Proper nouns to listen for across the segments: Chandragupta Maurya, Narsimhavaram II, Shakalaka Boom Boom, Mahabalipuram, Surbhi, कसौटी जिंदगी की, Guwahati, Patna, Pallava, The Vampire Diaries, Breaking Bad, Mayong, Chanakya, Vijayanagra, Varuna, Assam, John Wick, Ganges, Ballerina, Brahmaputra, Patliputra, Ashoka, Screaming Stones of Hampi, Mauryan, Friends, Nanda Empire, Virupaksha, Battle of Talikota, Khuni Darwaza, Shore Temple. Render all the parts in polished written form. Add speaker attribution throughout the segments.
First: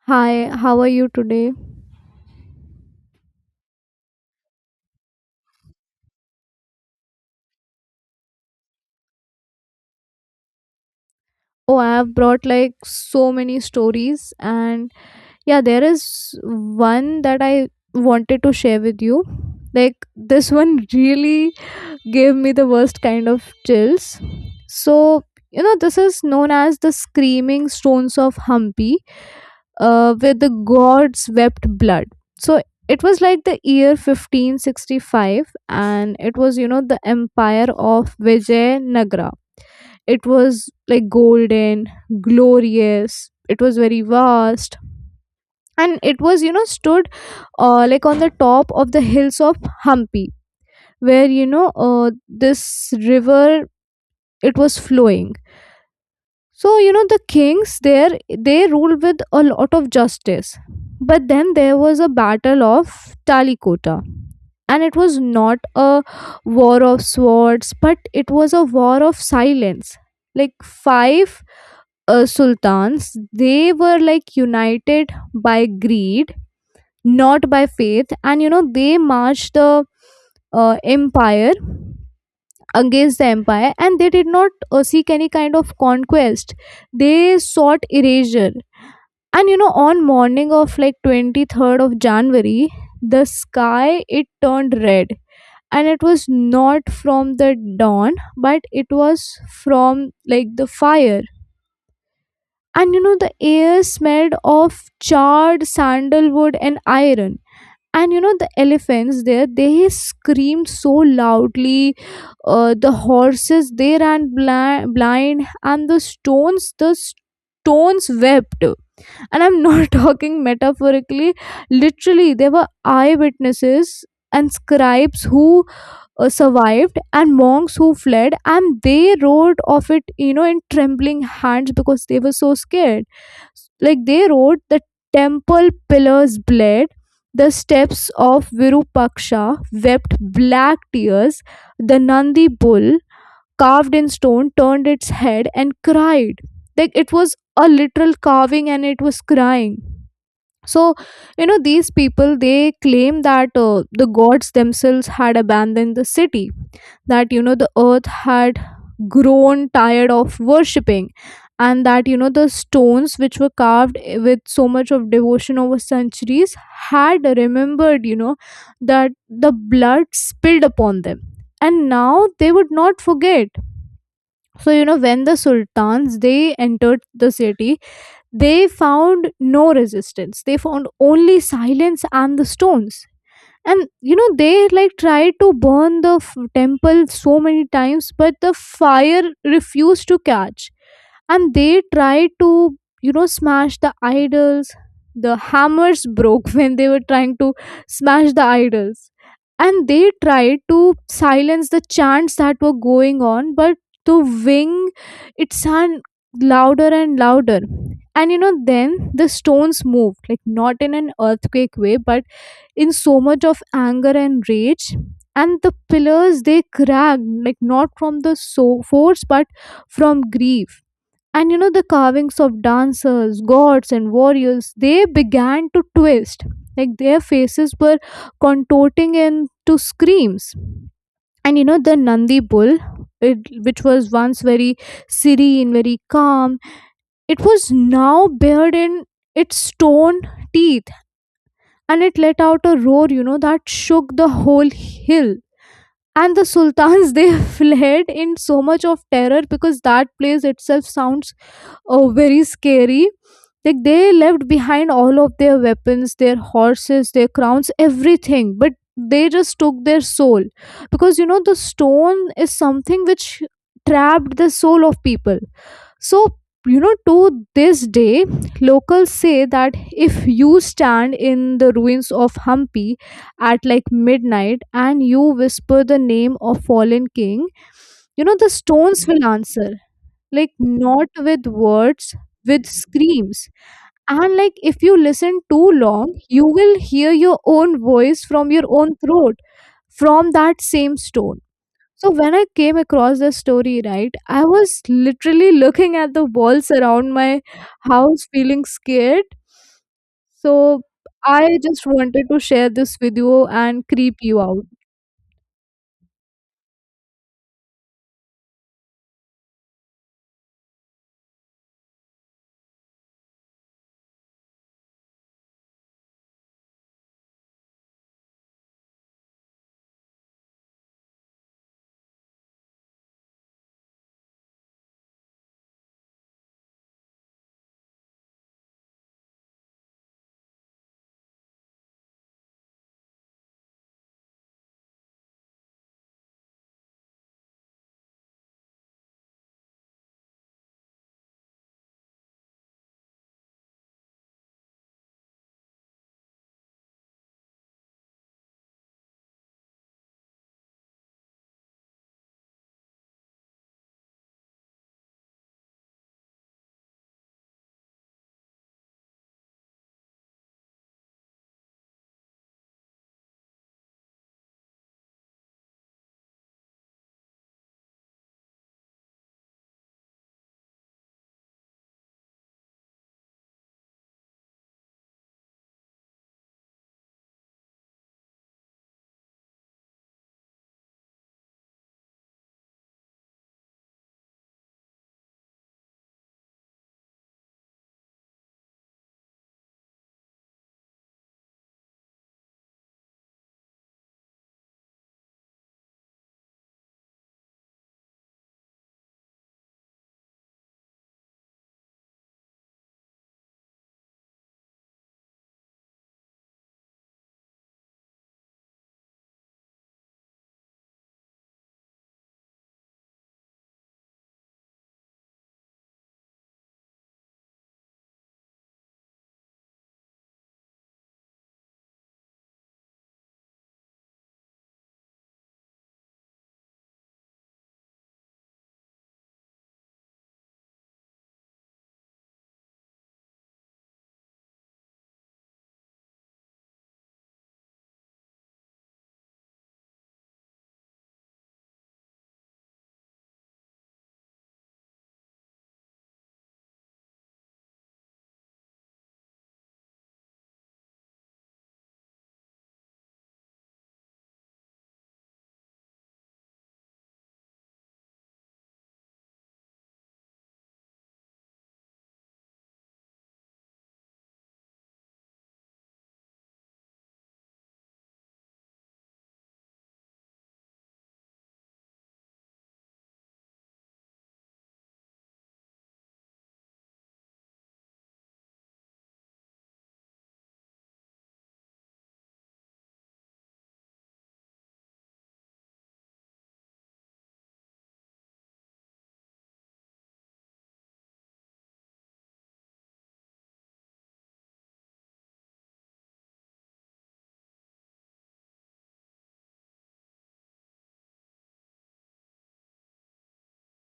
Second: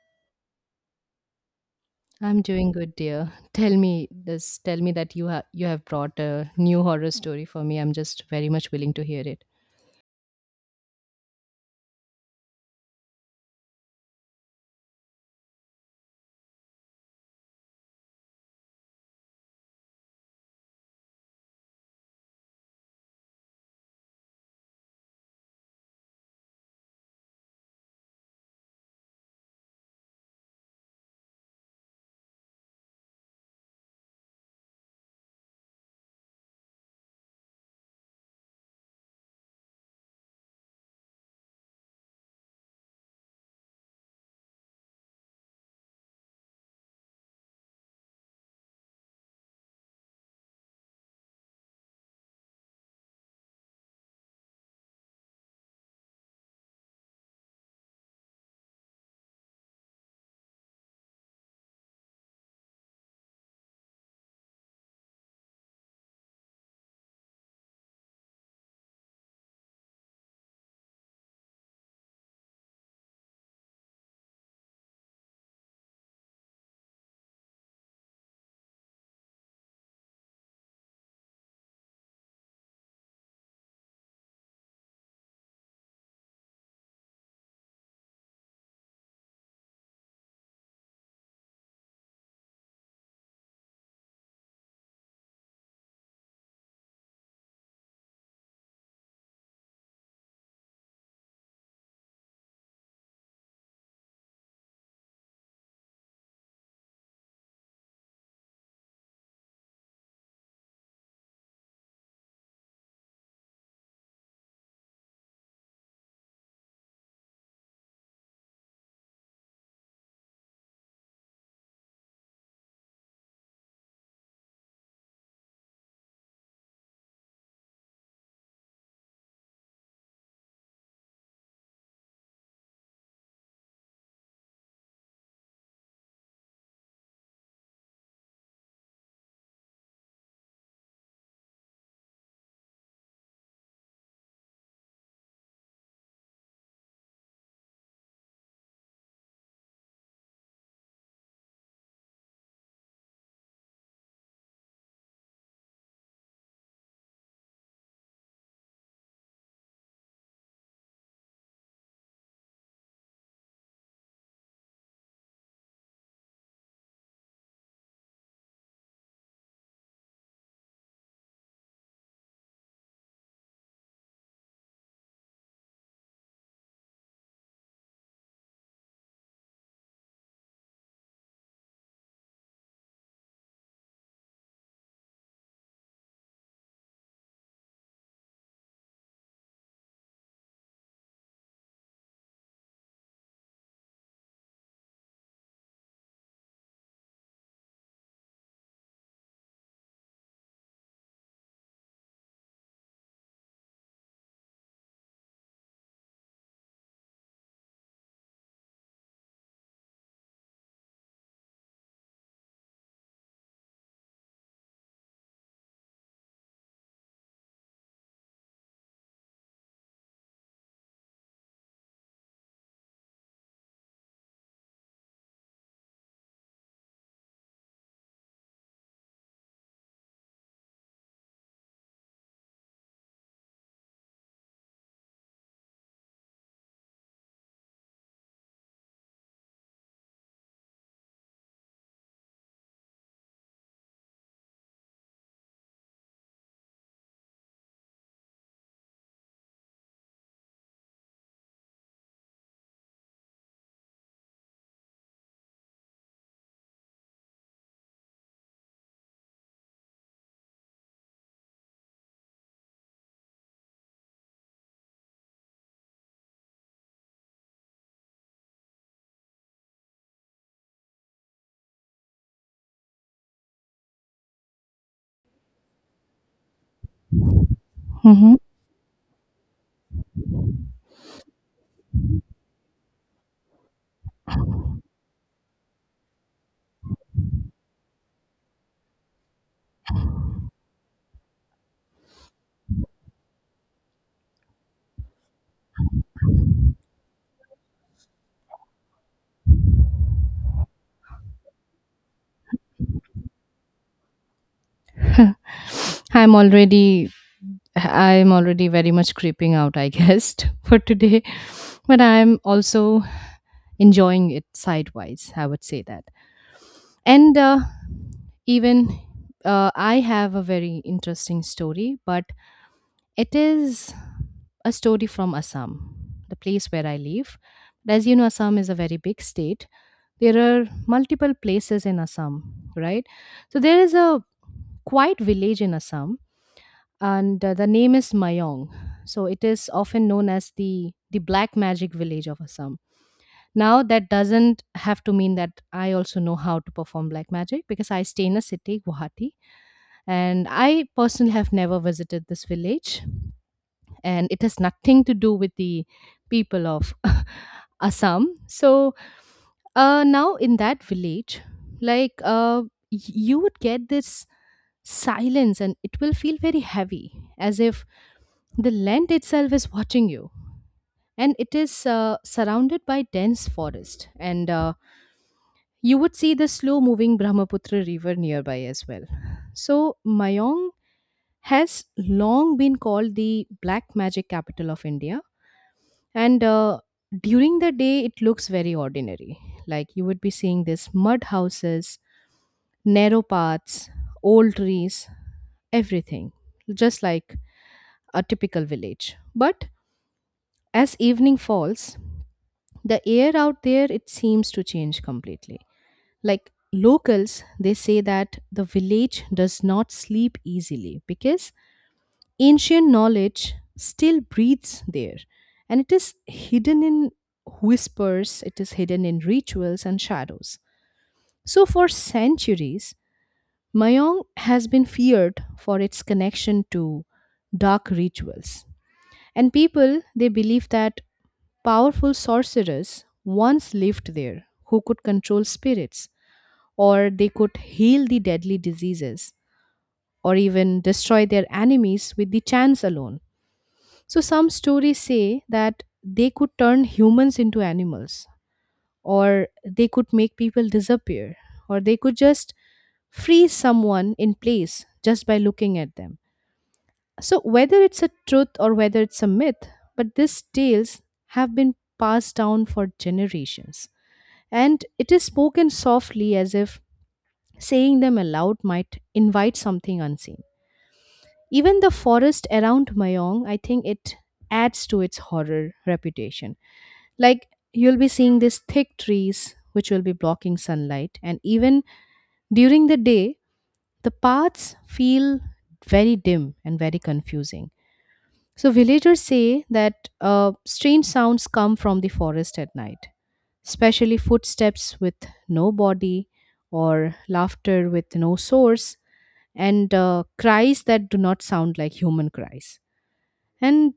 Speaker 1: Hi, how are you today?
Speaker 2: I'm doing good, dear. Tell me this. Tell me that you have brought a new horror story for me. I'm just very much willing to hear it.
Speaker 1: Oh, I have brought like so many stories, and yeah, there is one that I wanted to share with you. Like, this one really gave me the worst kind of chills. So, this is known as the Screaming Stones of Hampi, where the gods wept blood. So, it was like the year 1565, and it was, the empire of Vijayanagra. It was like golden, glorious. It was very vast, and it was stood, like on the top of the hills of Hampi, where this river, it was flowing. So the kings there, they ruled with a lot of justice. But then there was a battle of Talikota, and it was not a war of swords but it was a war of silence. Like, five sultans, they were like united by greed, not by faith. And they marched the empire against the empire, and they did not seek any kind of conquest. They sought erasure. And on morning of like 23rd of January, the sky, it turned red. And it was not from the dawn, but it was from, like, the fire. And the air smelled of charred sandalwood and iron. And the elephants there, they screamed so loudly. The horses, they ran blind, and the stones, wept. And I'm not talking metaphorically, literally there were eyewitnesses and scribes who survived, and monks who fled, and they wrote of it in trembling hands because they were so scared. Like, they wrote the temple pillars bled, the steps of Virupaksha wept black tears, the Nandi bull carved in stone turned its head and cried. Like, it was a literal carving and it was crying. So these people, they claim that the gods themselves had abandoned the city, that the earth had grown tired of worshipping, and that the stones which were carved with so much of devotion over centuries had remembered, that the blood spilled upon them, and now they would not forget. So when the sultans, they entered the city, they found no resistance, they found only silence and the stones. And they, like, tried to burn the temple so many times, but the fire refused to catch. And they tried to smash the idols. The hammers broke when they were trying to smash the idols. And they tried to silence the chants that were going on, but the wing, it sounded louder and louder. And then the stones moved, like, not in an earthquake way but in so much of anger and rage. And the pillars, they cracked, like, not from the so force but from grief. And the carvings of dancers, gods and warriors, they began to twist. Like, their faces were contorting into screams. And the Nandi bull, it, which was once very serene, very calm, it was now bared in its stone teeth. And it let out a roar, that shook the whole hill. And the sultans, they fled in so much of terror because that place itself sounds very scary. Like, they left behind all of their weapons, their horses, their crowns, everything. But they just took their soul because the stone is something which trapped the soul of people. So, to this day, locals say that if you stand in the ruins of Hampi at, like, midnight and you whisper the name of fallen king,
Speaker 2: Hmm.
Speaker 1: the stones will answer, like, not with words, with screams. And, like, if you listen too long, you will hear your own voice from your own throat from that same stone. So when I came across the story, right, I was literally looking at the walls around my house, feeling scared. So I just wanted to share this with you and creep you out.
Speaker 2: I'm already I'm already very much creeping out, I guess, for today. But I'm also enjoying it sidewise. I would say that. And even I have a very interesting story, but it is a story from Assam, the place where I live. But as you know, Assam is a very big state. There are multiple places in Assam, right? So there is a quiet village in Assam, and the name is Mayong. So it is often known as the black magic village of Assam. Now that doesn't have to mean that I also know how to perform black magic because I stay in a city, Guwahati, and I personally have never visited this village. And it has nothing to do with the people of Assam. So now in that village, like uh, you would get this silence and it will feel very heavy as if the land itself is watching you, and it is surrounded by dense forest, and you would see the slow moving brahmaputra river nearby as well. So mayong has long been called the black magic capital of india. And during the day, it looks very ordinary. Like you would be seeing these mud houses, narrow paths, old trees, everything, just like a typical village. But as evening falls, the air out there it seems to change completely. Like locals, they say that the village does not sleep easily because ancient knowledge still breathes there, and it is hidden in whispers, it is hidden in rituals and shadows. So, for centuries, Mayong has been feared for its connection to dark rituals. And people, they believe that powerful sorcerers once lived there who could control spirits, or they could heal the deadly diseases, or even destroy their enemies with the chants alone. So some stories say that they could turn humans into animals, or they could make people disappear, or they could just freeze someone in place just by looking at them. So whether it's a truth or whether it's a myth, but these tales have been passed down for generations. And it is spoken softly as if saying them aloud might invite something unseen. Even the forest around Mayong, I think it adds to its horror reputation. Like you'll be seeing these thick trees which will be blocking sunlight, and even during the day, the paths feel very dim and very confusing. So, villagers say that strange sounds come from the forest at night, especially footsteps with no body, or laughter with no source, and cries that do not sound like human cries. And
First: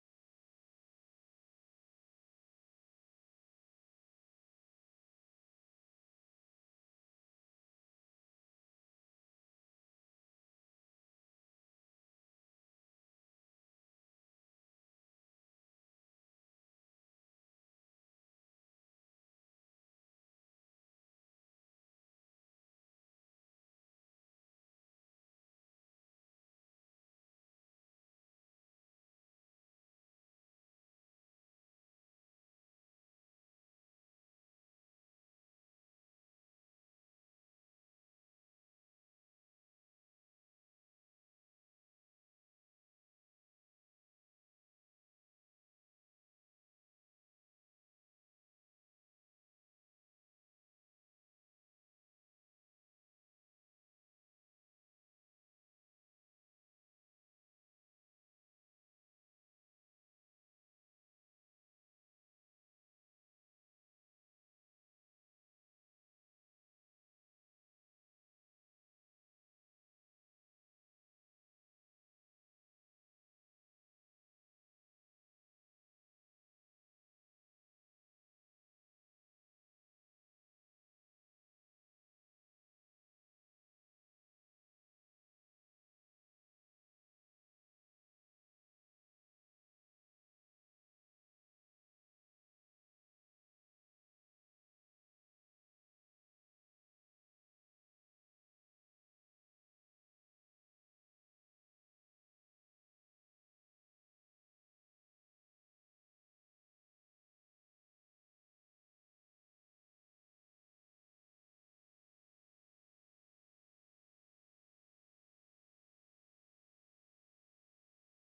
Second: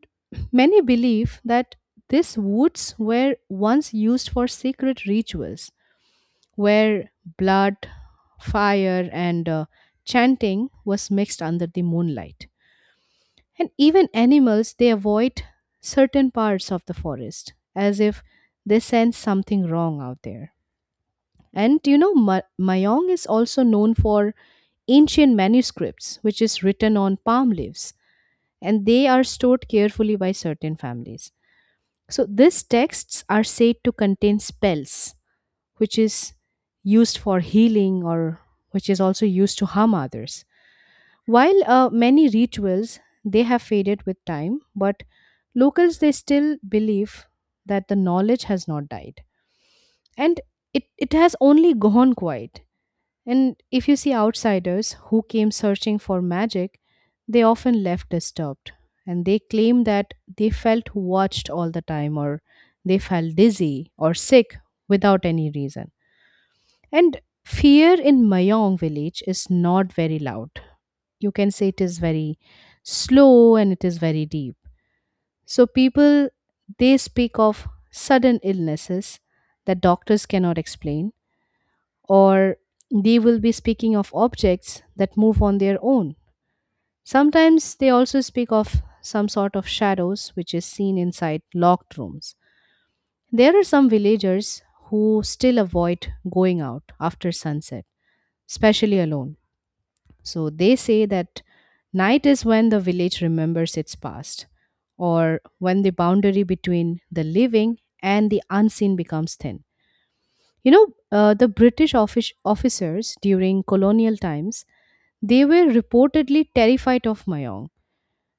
Speaker 2: many believe that these woods were once used for secret rituals where blood, fire, and chanting was mixed under the moonlight. And even animals, they avoid certain parts of the forest as if they sense something wrong out there. And you know, Mayong is also known for ancient manuscripts, which is written on palm leaves, and they are stored carefully by certain families. So these texts are said to contain spells, which is used for healing, or which is also used to harm others. While many rituals they have faded with time, but locals they still believe that the knowledge has not died, and it has only gone quiet, and if you see outsiders who came searching for magic, they often left disturbed and they claim that they felt watched all the time, or they felt dizzy or sick without any reason. And fear in Mayong village is not very loud. You can say it is very slow and it is very deep. So people they speak of sudden illnesses that doctors cannot explain, or they will be speaking of objects that move on their own. Sometimes they also speak of some sort of shadows which is seen inside locked rooms. There are some villagers who still avoid going out after sunset, especially alone. So they say that night is when the village remembers its past, or when the boundary between the living and the unseen becomes thin. You know, the British officers during colonial times, they were reportedly terrified of Mayong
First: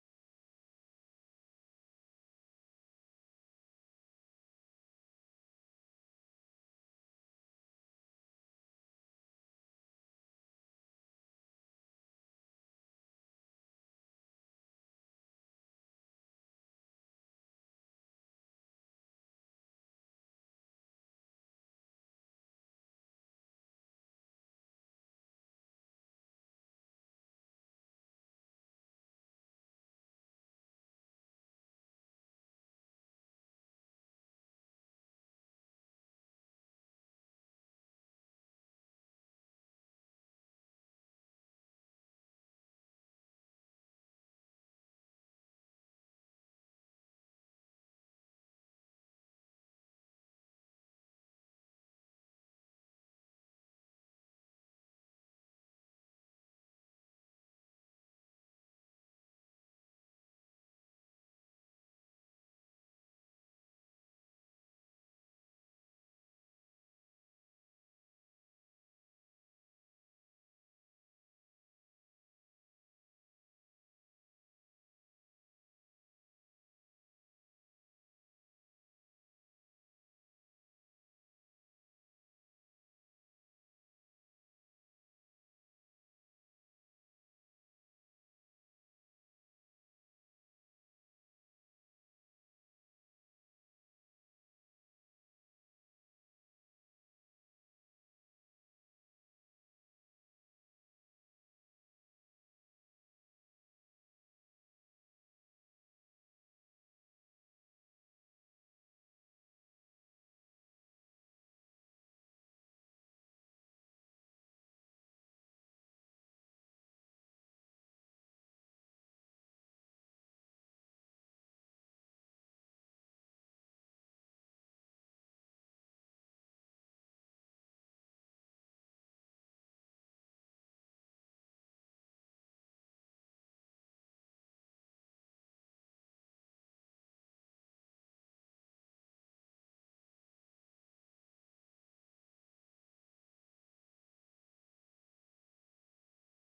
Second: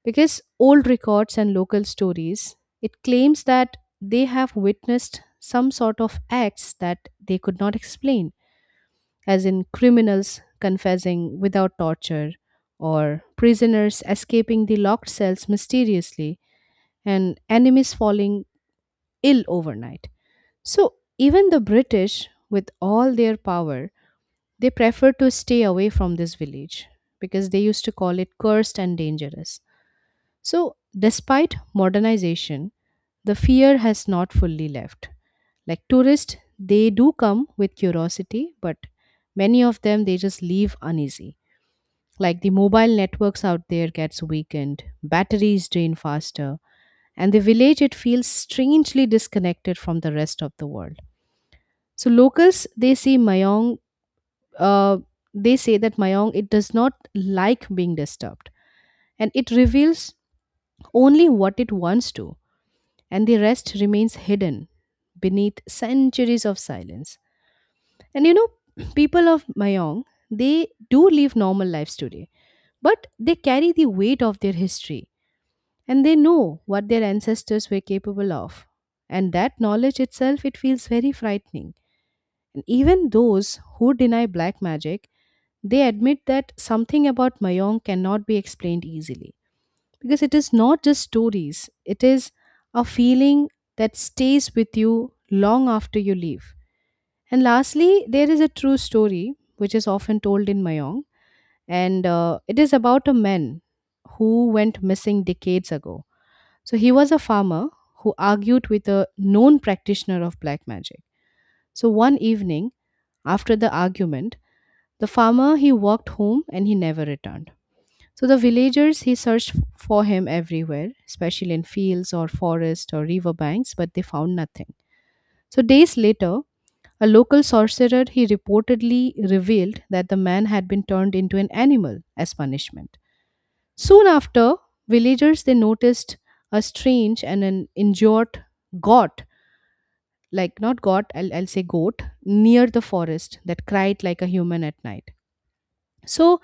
Speaker 2: because old records and local stories it claims that they have witnessed some sort of acts that they could not explain, as in criminals confessing without torture, or prisoners escaping the locked cells mysteriously, and enemies falling ill overnight. So even the British with all their power, they prefer to stay away from this village because they used to call it cursed and dangerous. So, despite modernization, the fear has not fully left. Like tourists, they do come with curiosity, but many of them they just leave uneasy. Like the mobile networks out there gets weakened, batteries drain faster, and the village it feels strangely disconnected from the rest of the world. So locals they see Mayong, uh, they say that Mayong it does not like being disturbed and it reveals only what it wants to, and the rest remains hidden beneath centuries of silence. And you know, people of Mayong they do live normal lives today, but they carry the weight of their history and they know what their ancestors were capable of. And that knowledge itself it feels very frightening. And even those who deny black magic, they admit that something about Mayong cannot be explained easily because it is not just stories, it is a feeling that stays with you long after you leave. And lastly, there is a true story which is often told in Mayong, and it is about a man who went missing decades ago. So he was a farmer who argued with a known practitioner of black magic. So one evening, after the argument, the farmer he walked home and he never returned. So the villagers he searched for him everywhere, especially in fields or forest or river banks, but they found nothing. So days later, a local sorcerer he reportedly revealed that the man had been turned into an animal as punishment. Soon after, villagers they noticed a strange and an injured goat, like not goat, I'll say goat, near the forest that cried like a human at night. So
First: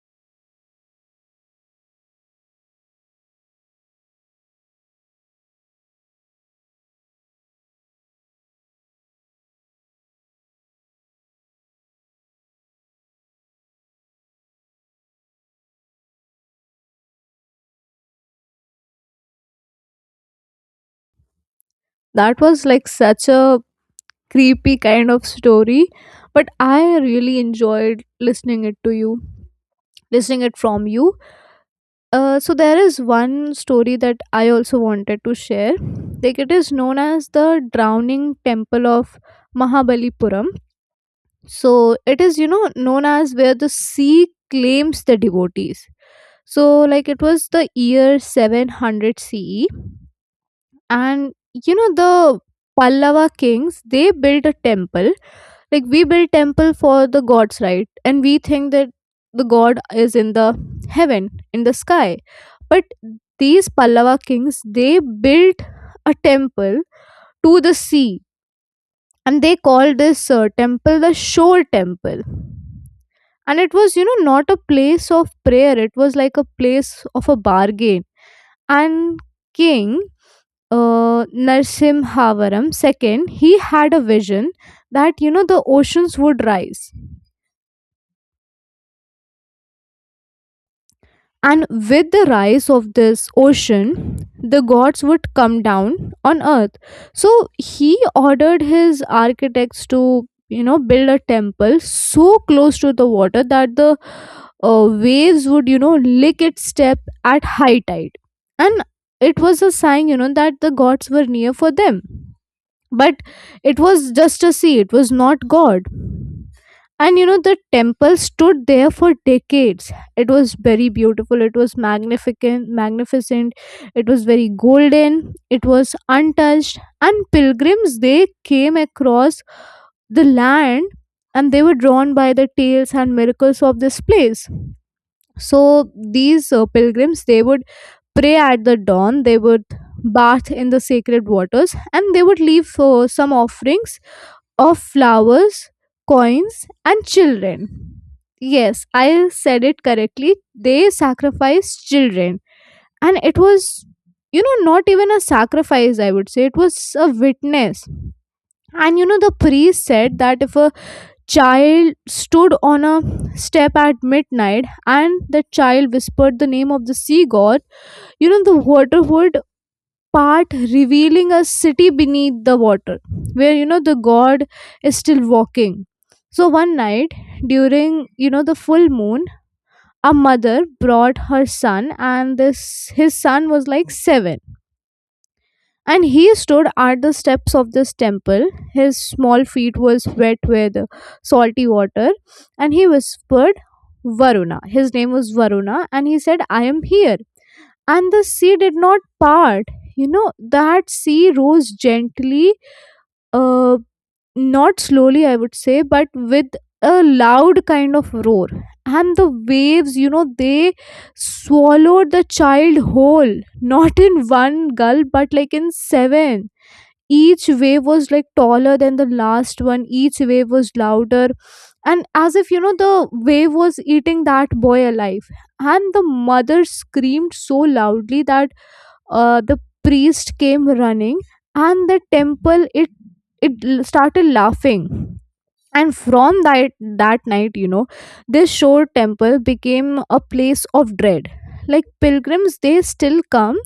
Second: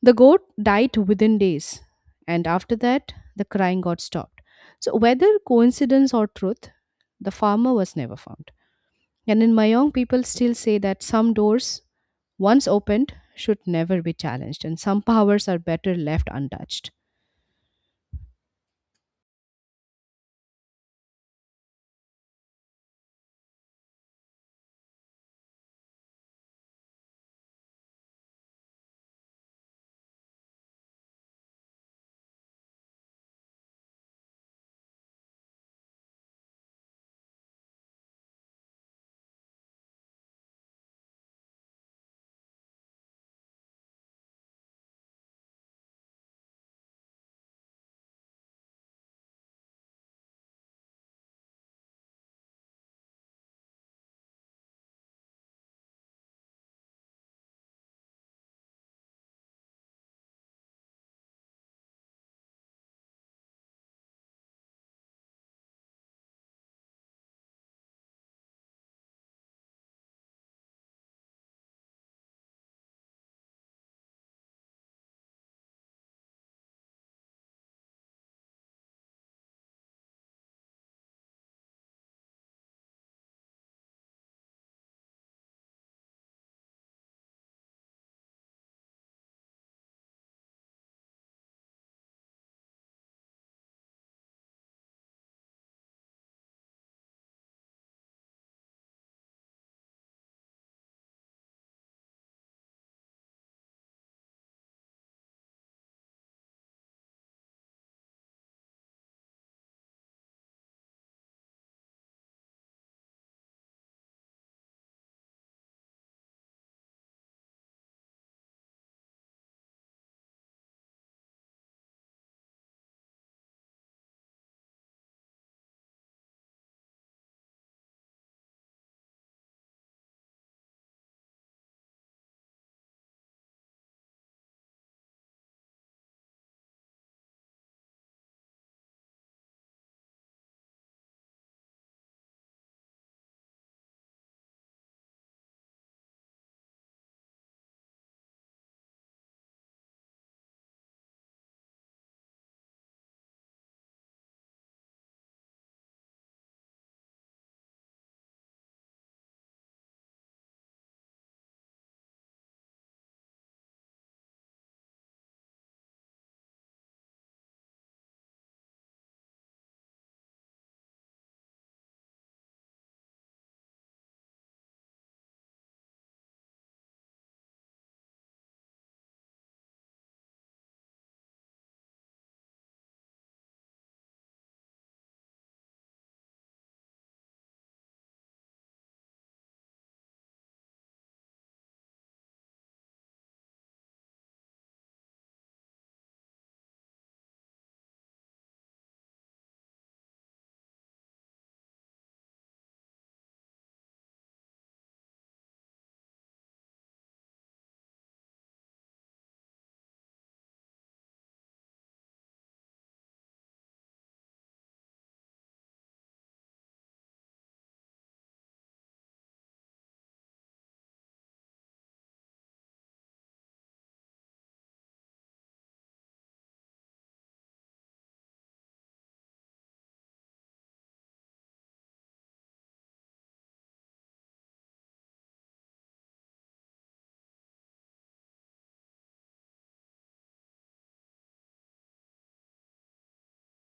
Speaker 2: the goat died within days, and after that, the crying got stopped. So, whether coincidence or truth, the farmer was never found. And in Mayong, people still say that some doors, once opened, should never be challenged, and some powers are better left untouched.
Speaker 1: That was like such a creepy kind of story, but I really enjoyed listening it to you, listening it from you. So there is one story that I also wanted to share. Like, it is known as the drowning temple of Mahabalipuram. So it is, known as where the sea claims the devotees. So, like, it was the year 700 CE, and the Pallava kings, they built a temple. Like, we build temple for the gods, right? And we think that the god is in the heaven, in the sky. But these Pallava kings, they built a temple to the sea, and they called this temple the shore temple. And it was, not a place of prayer, it was like a place of a bargain. And king Narsimhavaram II, he had a vision that the oceans would rise, and with the rise of this ocean, the gods would come down on earth. So he ordered his architects to build a temple so close to the water that the waves would lick its step at high tide, and it was a sign, that the gods were near for them. But it was just a sea, it was not god. And the temple stood there for decades, it was very beautiful, it was magnificent, it was very golden, it was untouched. And pilgrims, they came across the land, and they were drawn by the tales and miracles of this place. So these pilgrims, they would pray at the dawn, they would bath in the sacred waters, and they would leave some offerings of flowers, coins, and children. Yes, I said it correctly, they sacrificed children. And it was, not even a sacrifice, I would say it was a witness. And the priest said that if a child stood on a step at midnight and the child whispered the name of the sea god, the water would part, revealing a city beneath the water where the god is still walking. So one night, during the full moon, a mother brought her son, and this his son was like 7. And he stood at the steps of this temple, his small feet was wet with salty water, and he whispered Varuna, his name was Varuna, and he said, I am here. And the sea did not part. you know that sea rose gently, uh, not slowly I would say, but with a loud kind of roar. And the waves, they swallowed the child whole, not in one gulp but like in seven. Each wave was like taller than the last one, each wave was louder, and as if the wave was eating that boy alive. And the mother screamed so loudly that the priest came running. And the temple, it started laughing. And from that night, this shore temple became a place of dread. Like, pilgrims, they still come,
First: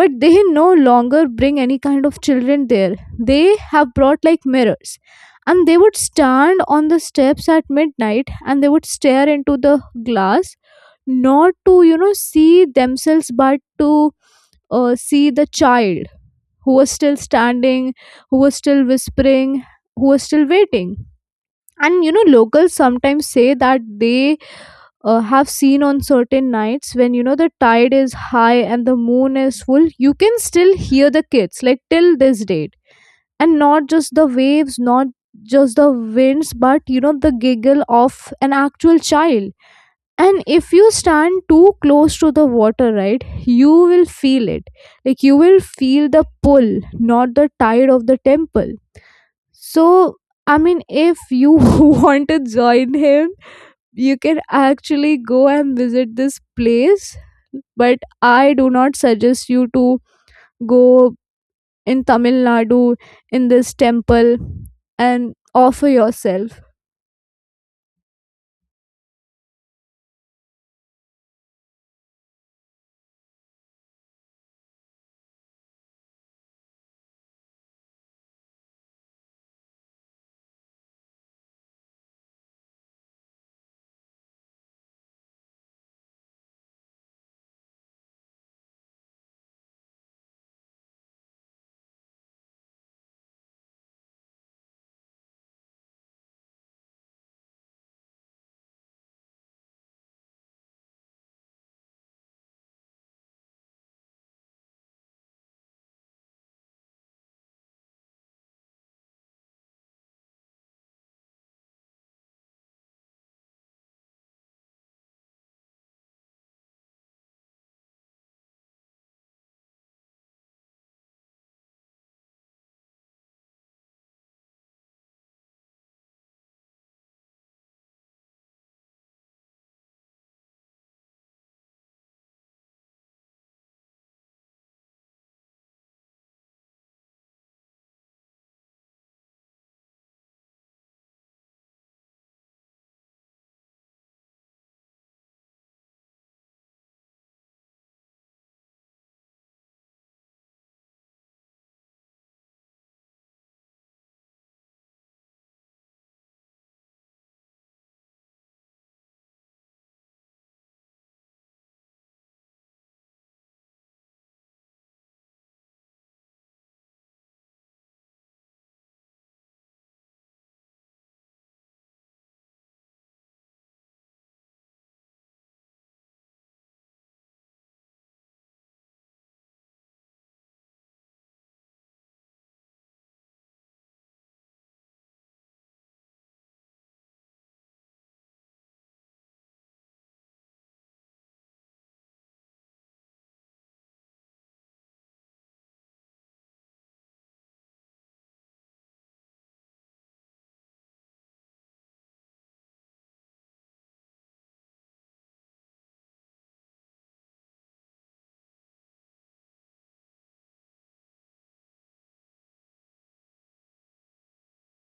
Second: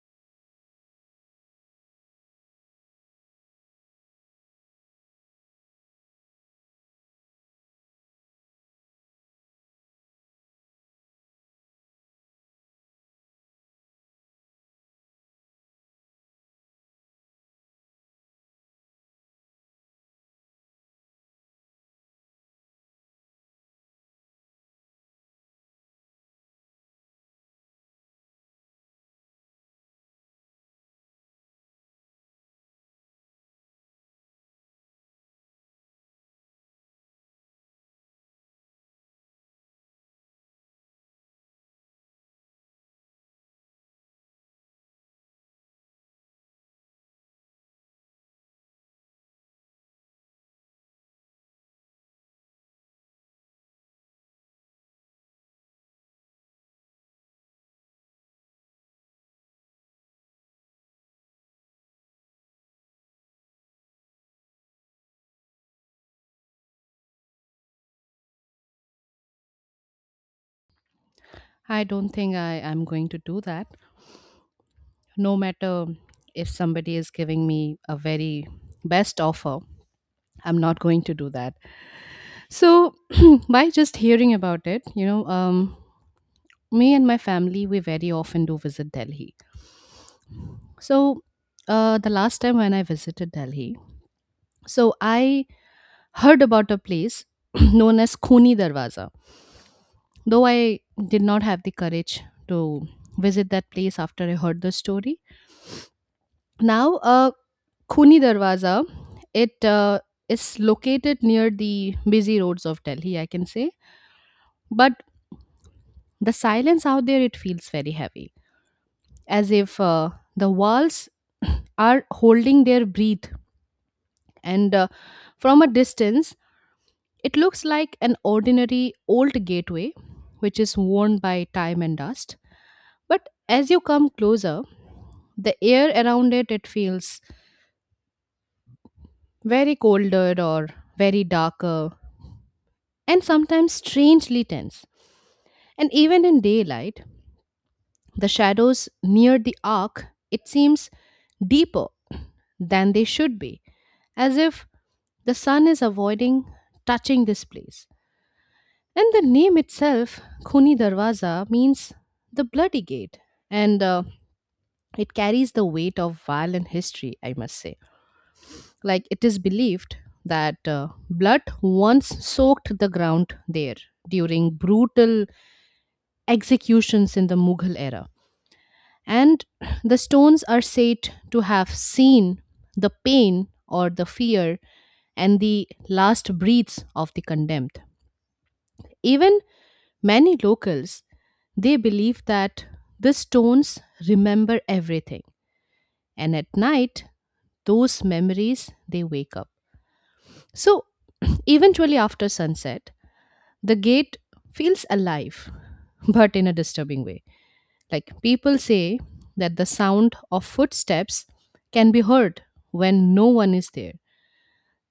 Speaker 1: but they no longer bring any kind of children there. They have brought, like, mirrors, and they would stand on the steps at midnight, and they would stare into the glass, not to see themselves, but to see the child, who was still standing, who was still whispering, who was still waiting. And locals sometimes say that they have seen on certain nights when the tide is high and the moon is full, you can still hear the kids, like, till this date. And not just the waves, not just the winds, but the giggle of an actual child. And if you stand too close to the water, right, you will feel it. Like, you will feel the pull, not the tide of the temple. So, I mean, if you want to join him, you can actually go and visit this place, but I do not suggest you to go, in Tamil Nadu, in this temple, and offer yourself.
Speaker 2: I don't think I am going to do that. No matter if somebody is giving me a very best offer, I'm not going to do that. So, by just hearing about it, you know, me and my family, we very often do visit Delhi. So, the last time when I visited Delhi, so I heard about a place known as Khuni Darwaza. Though I did not have the courage to visit that place after I heard the story. Now, Khuni Darwaza, it is located near the busy roads of Delhi, I can say. But the silence out there, it feels very heavy, as if the walls are holding their breath. And from a distance, it looks like an ordinary old gateway, which is worn by time and dust. But as you come closer, the air around it it feels very colder or very darker, and sometimes strangely tense, and even in daylight the shadows near the arc it seems deeper than they should be, as if the sun is avoiding touching this place. And the name itself, Khuni Darwaza, means the bloody gate, and it carries the weight of violent history, I must say. Like it is believed that blood once soaked the ground there during brutal executions in the Mughal era. And the stones are said to have seen the pain or the fear and the last breaths of the condemned. Even many locals they believe that the stones remember everything, and at night those memories they wake up. So eventually after sunset the gate feels alive but in a disturbing way. Like people say that the sound of footsteps can be heard when no one is there.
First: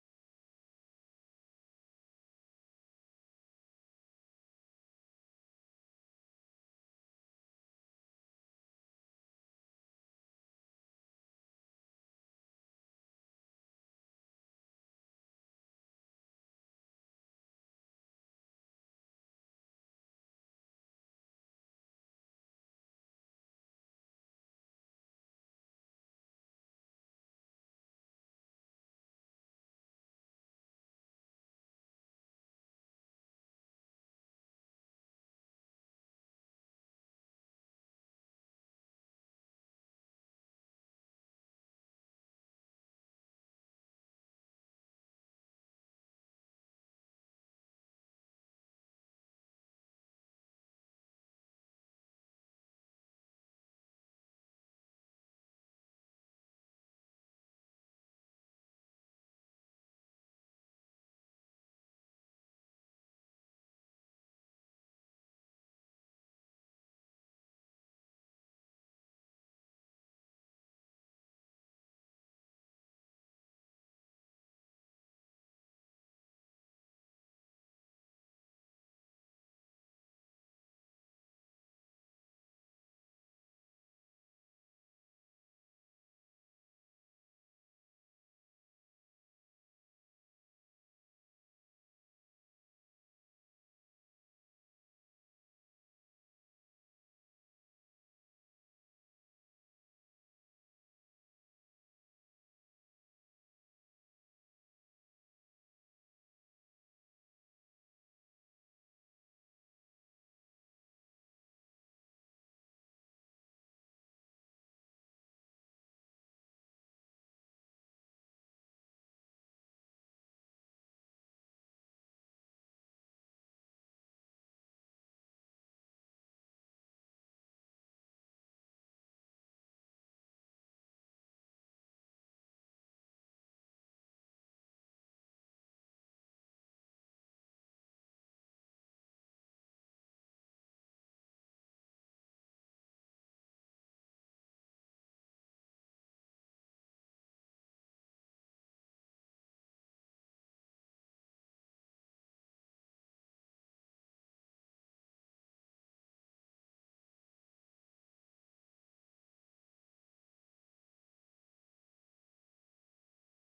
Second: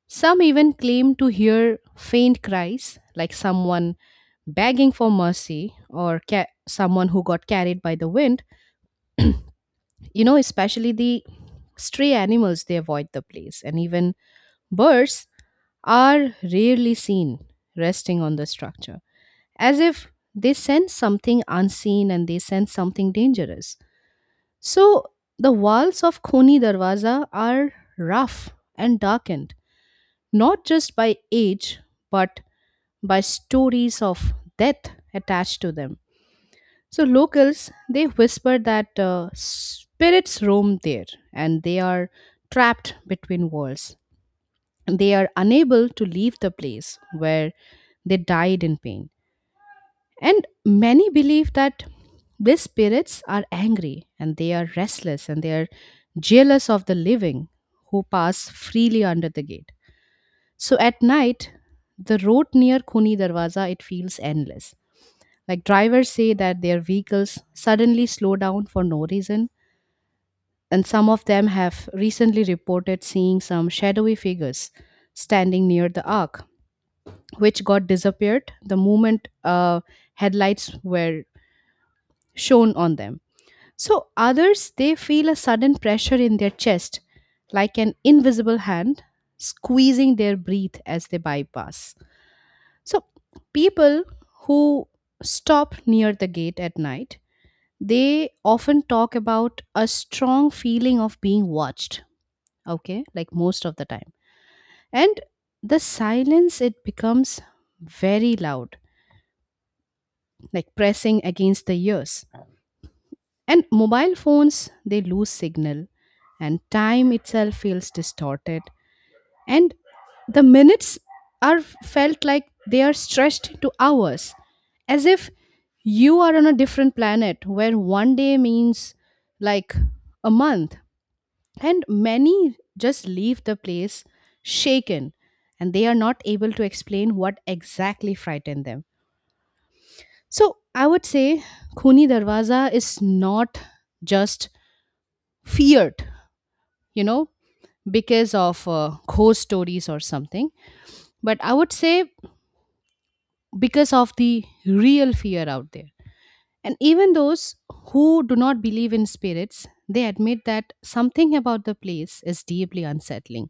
Speaker 2: Some even claim to hear faint cries, like someone begging for mercy, or someone who got carried by the wind. You know, especially the stray animals, they avoid the place, and even birds are rarely seen resting on the structure, as if they sense something unseen and they sense something dangerous. So, the walls of Khoni Darwaza are rough and darkened, not just by age, but by stories of death attached to them. So locals they whisper that spirits roam there and they are trapped between walls. They are unable to leave the place where they died in pain. And many believe that these spirits are angry and they are restless and they are jealous of the living who pass freely under the gate. So at night, the road near Khuni Darwaza it feels endless. Like drivers say that their vehicles suddenly slow down for no reason, and some of them have recently reported seeing some shadowy figures standing near the arc, which got disappeared the moment headlights were shown on them. So others they feel a sudden pressure in their chest, like an invisible hand squeezing their breath as they bypass. So people who stop near the gate at night they often talk about a strong feeling of being watched, okay, like most of the time, and the silence it becomes very loud, like pressing against the ears, and mobile phones they lose signal, and time itself feels distorted, and the minutes are felt like they are stretched to hours, as if you are on a different planet where one day means like a month. And many just leave the place shaken and they are not able to explain what exactly frightened them. So I would say Khuni Darwaza is not just feared, you know, because of ghost stories or something, but I would say because of the real fear out there. And even those who do not believe in spirits, they admit that something about the place is deeply unsettling,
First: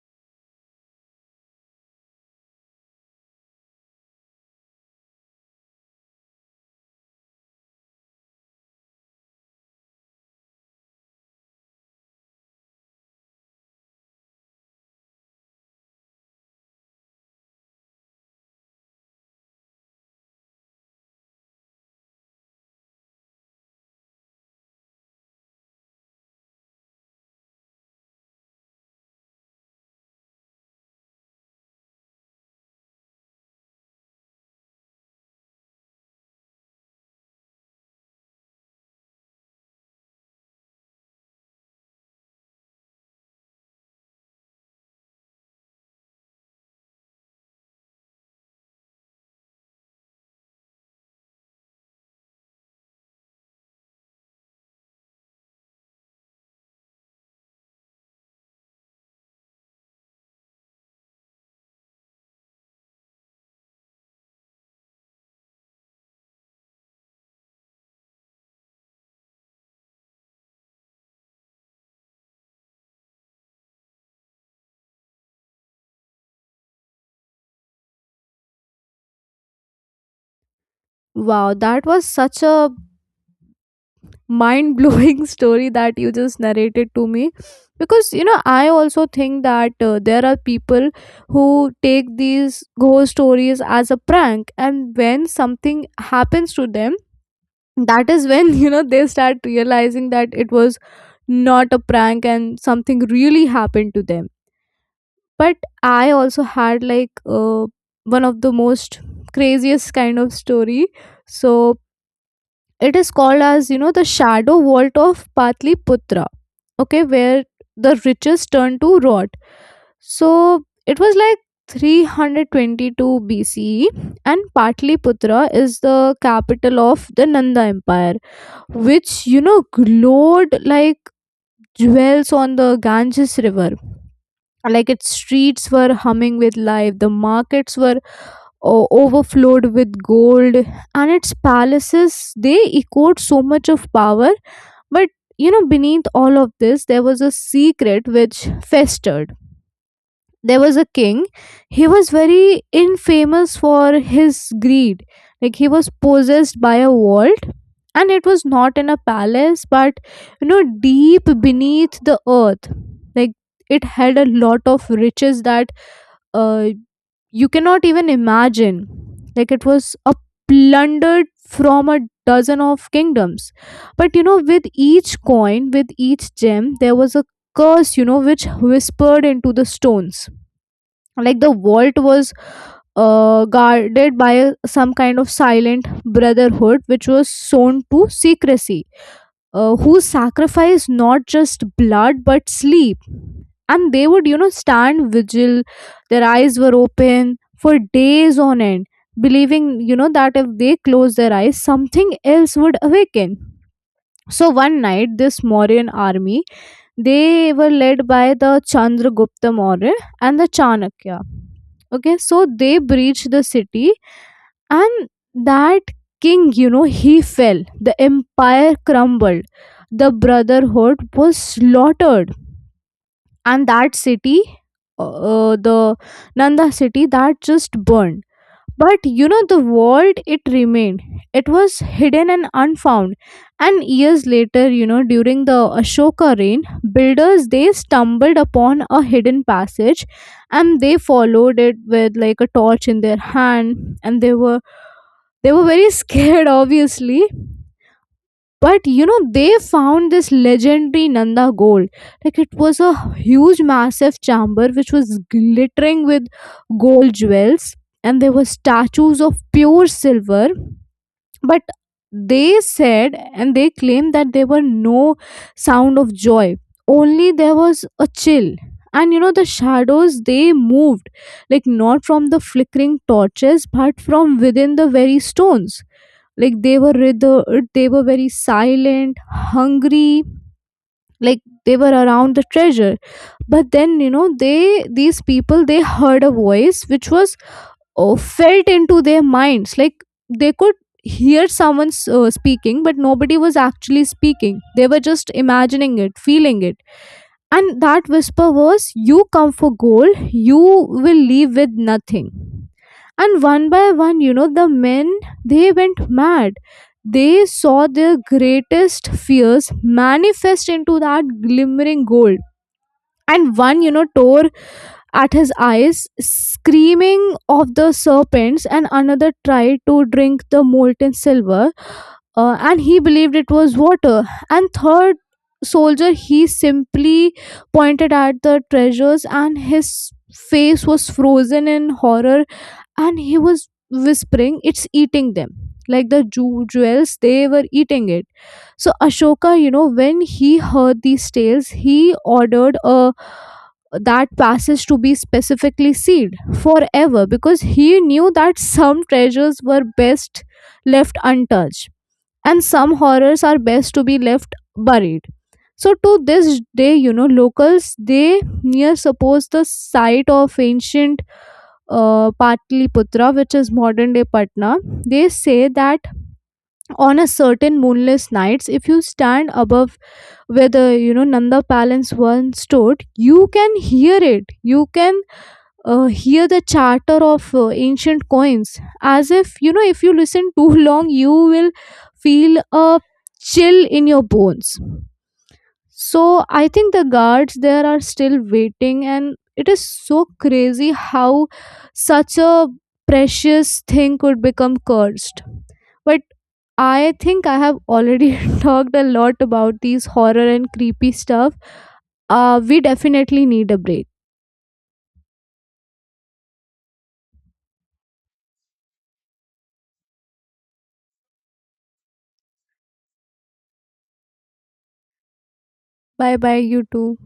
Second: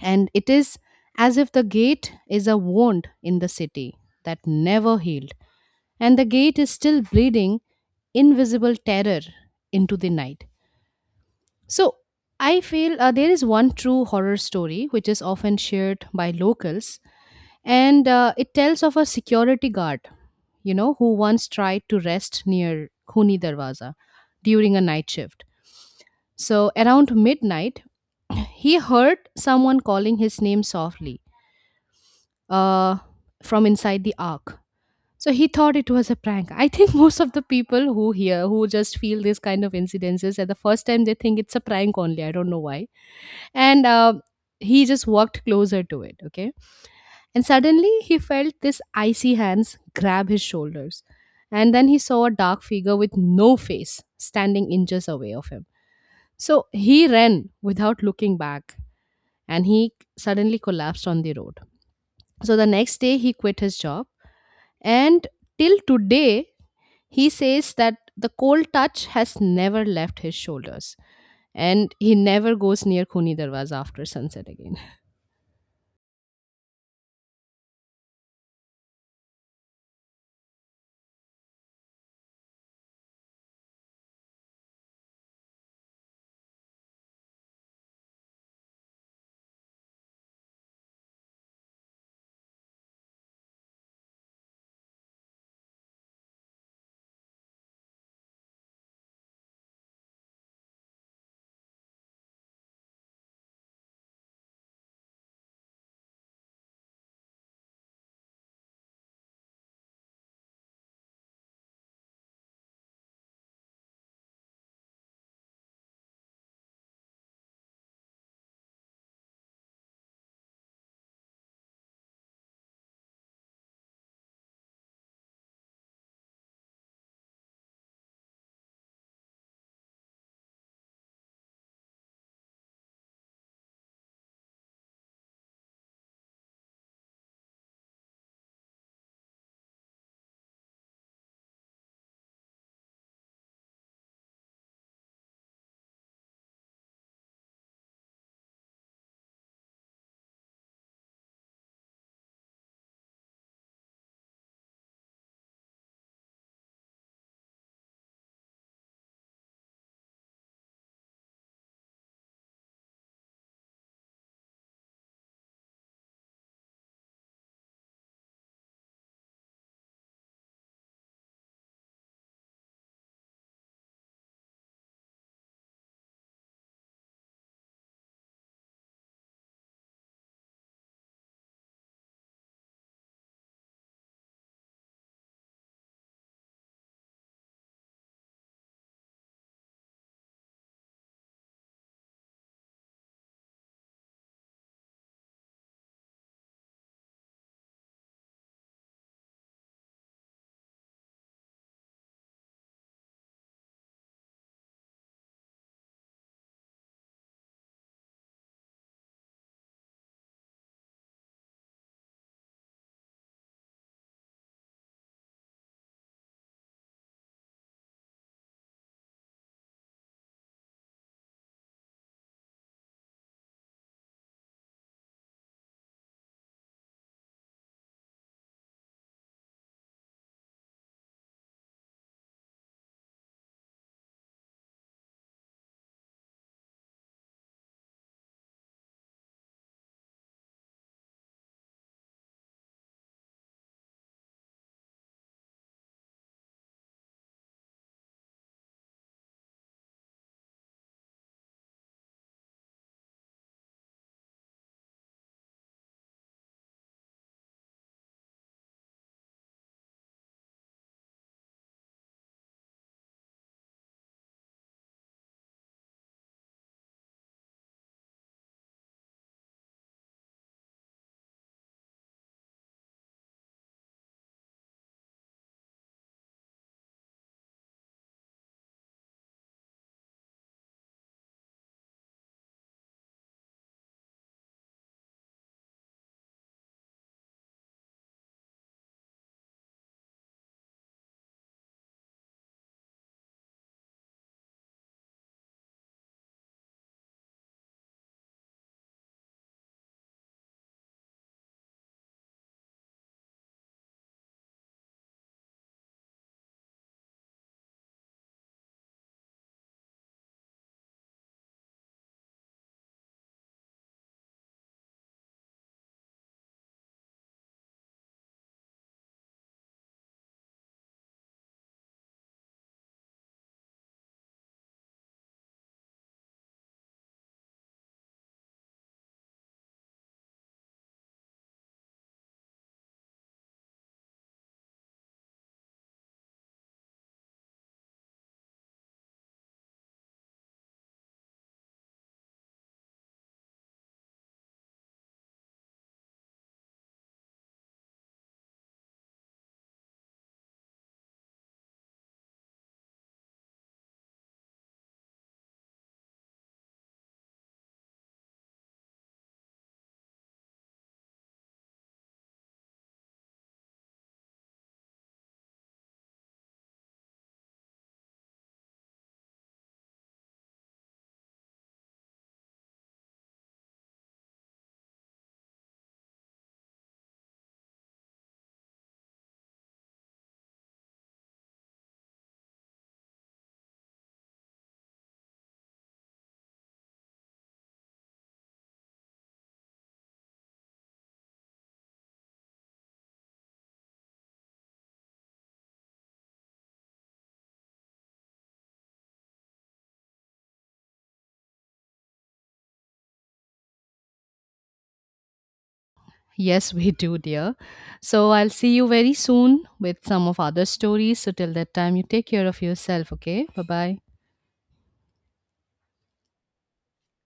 Speaker 2: and it is as if the gate is a wound in the city that never healed, and the gate is still bleeding invisible terror into the night. So I feel there is one true horror story which is often shared by locals, and it tells of a security guard, you know, who once tried to rest near khuni darwaza during a night shift. So around midnight he heard someone calling his name softly uh, from inside the ark. So he thought it was a prank. I think most of the people who hear, who just feel these kind of incidences at the first time, they think it's a prank only. I don't know why. And he just walked closer to it. Okay. And suddenly he felt this icy hands grab his shoulders. And then he saw a dark figure with no face standing inches away of him. So he ran without looking back and he suddenly collapsed on the road. So the next day, he quit his job. And till today, he says that the cold touch has never left his shoulders. And he never goes near Khuni Darwaza after sunset again.
Speaker 1: Wow, that was such a mind-blowing story that you just narrated to me, because I also think that there are people who take these ghost stories as a prank, and when something happens to them, that is when they start realizing that it was not a prank and something really happened to them. But I also had, like, one of the most craziest kind of story. So it is called as, the Shadow Vault of Patliputra, okay, where the riches turned to rot. So it was like 322 BCE, and Patliputra is the capital of the Nanda Empire, which glowed like jewels on the Ganges river. Like, its streets were humming with life, the markets were overflowed with gold, and its palaces they echoed so much of power. But beneath all of this there was a secret which festered. There was a king. He was very infamous for his greed, like he was possessed by a vault. And it was not in a palace but deep beneath the earth, like it had a lot of riches that uh, you cannot even imagine. Like it was a plundered from a dozen of kingdoms. But with each coin, with each gem, there was a curse, which whispered into the stones. Like the vault was guarded by some kind of silent brotherhood which was sown to secrecy, who sacrificed not just blood but sleep. And they would, stand vigil, their eyes were open for days on end, believing, that if they close their eyes, something else would awaken. So one night, this Mauryan army, they were led by the Chandragupta Maurya and the Chanakya. Okay, so they breached the city, and that king, he fell. The empire crumbled. The brotherhood was slaughtered. And that city, uh, the Nanda city, that just burned. But the vault, it remained. It was hidden and unfound. And years later, during the Ashoka reign, builders they stumbled upon a hidden passage, and they followed it with like a torch in their hand, and they were very scared obviously. But they found this legendary Nanda gold. Like it was a huge, massive chamber which was glittering with gold jewels, and there were statues of pure silver. But they said and they claimed that there were no sound of joy, only there was a chill. And the shadows they moved, like not from the flickering torches but from within the very stones, like they were withered, they were very silent, hungry, like they were around the treasure. But then they these people they heard a voice which was, felt into their minds, like they could hear someone speaking, but nobody was actually speaking, they were just imagining it, feeling it. And that whisper was, "You come for gold, you will leave with nothing." And one by one the men, they went mad, they saw their greatest fears manifest into that glimmering gold. And one tore at his eyes, screaming of the serpents, and another tried to drink the molten silver, and he believed it was water. And third soldier, he simply pointed at the treasures, and his face was frozen in horror, and he was whispering, "It's eating them." Like the jewels, they were eating it. So Ashoka, when he heard these tales, he ordered a that passage to be specifically sealed forever, because he knew that some treasures were best left untouched, and some horrors are best to be left buried. So to this day, locals they near suppose the site of ancient, Patliputra, which is modern day Patna. They say that on a certain moonless nights, if you stand above where the Nanda palace once stood, you can hear it. You can, hear the chatter of ancient coins, as if if you listen too long, you will feel a chill in your bones. So I think the guards there are still waiting, and it is so crazy how such a precious thing could become cursed. But I think I have already talked a lot about these horror and creepy stuff. We definitely need a break.
Speaker 2: Yes, we do, dear. So I'll see you very soon with some of other stories. So till that time, you take care of yourself, okay? Bye bye.
Speaker 1: Bye bye, you too.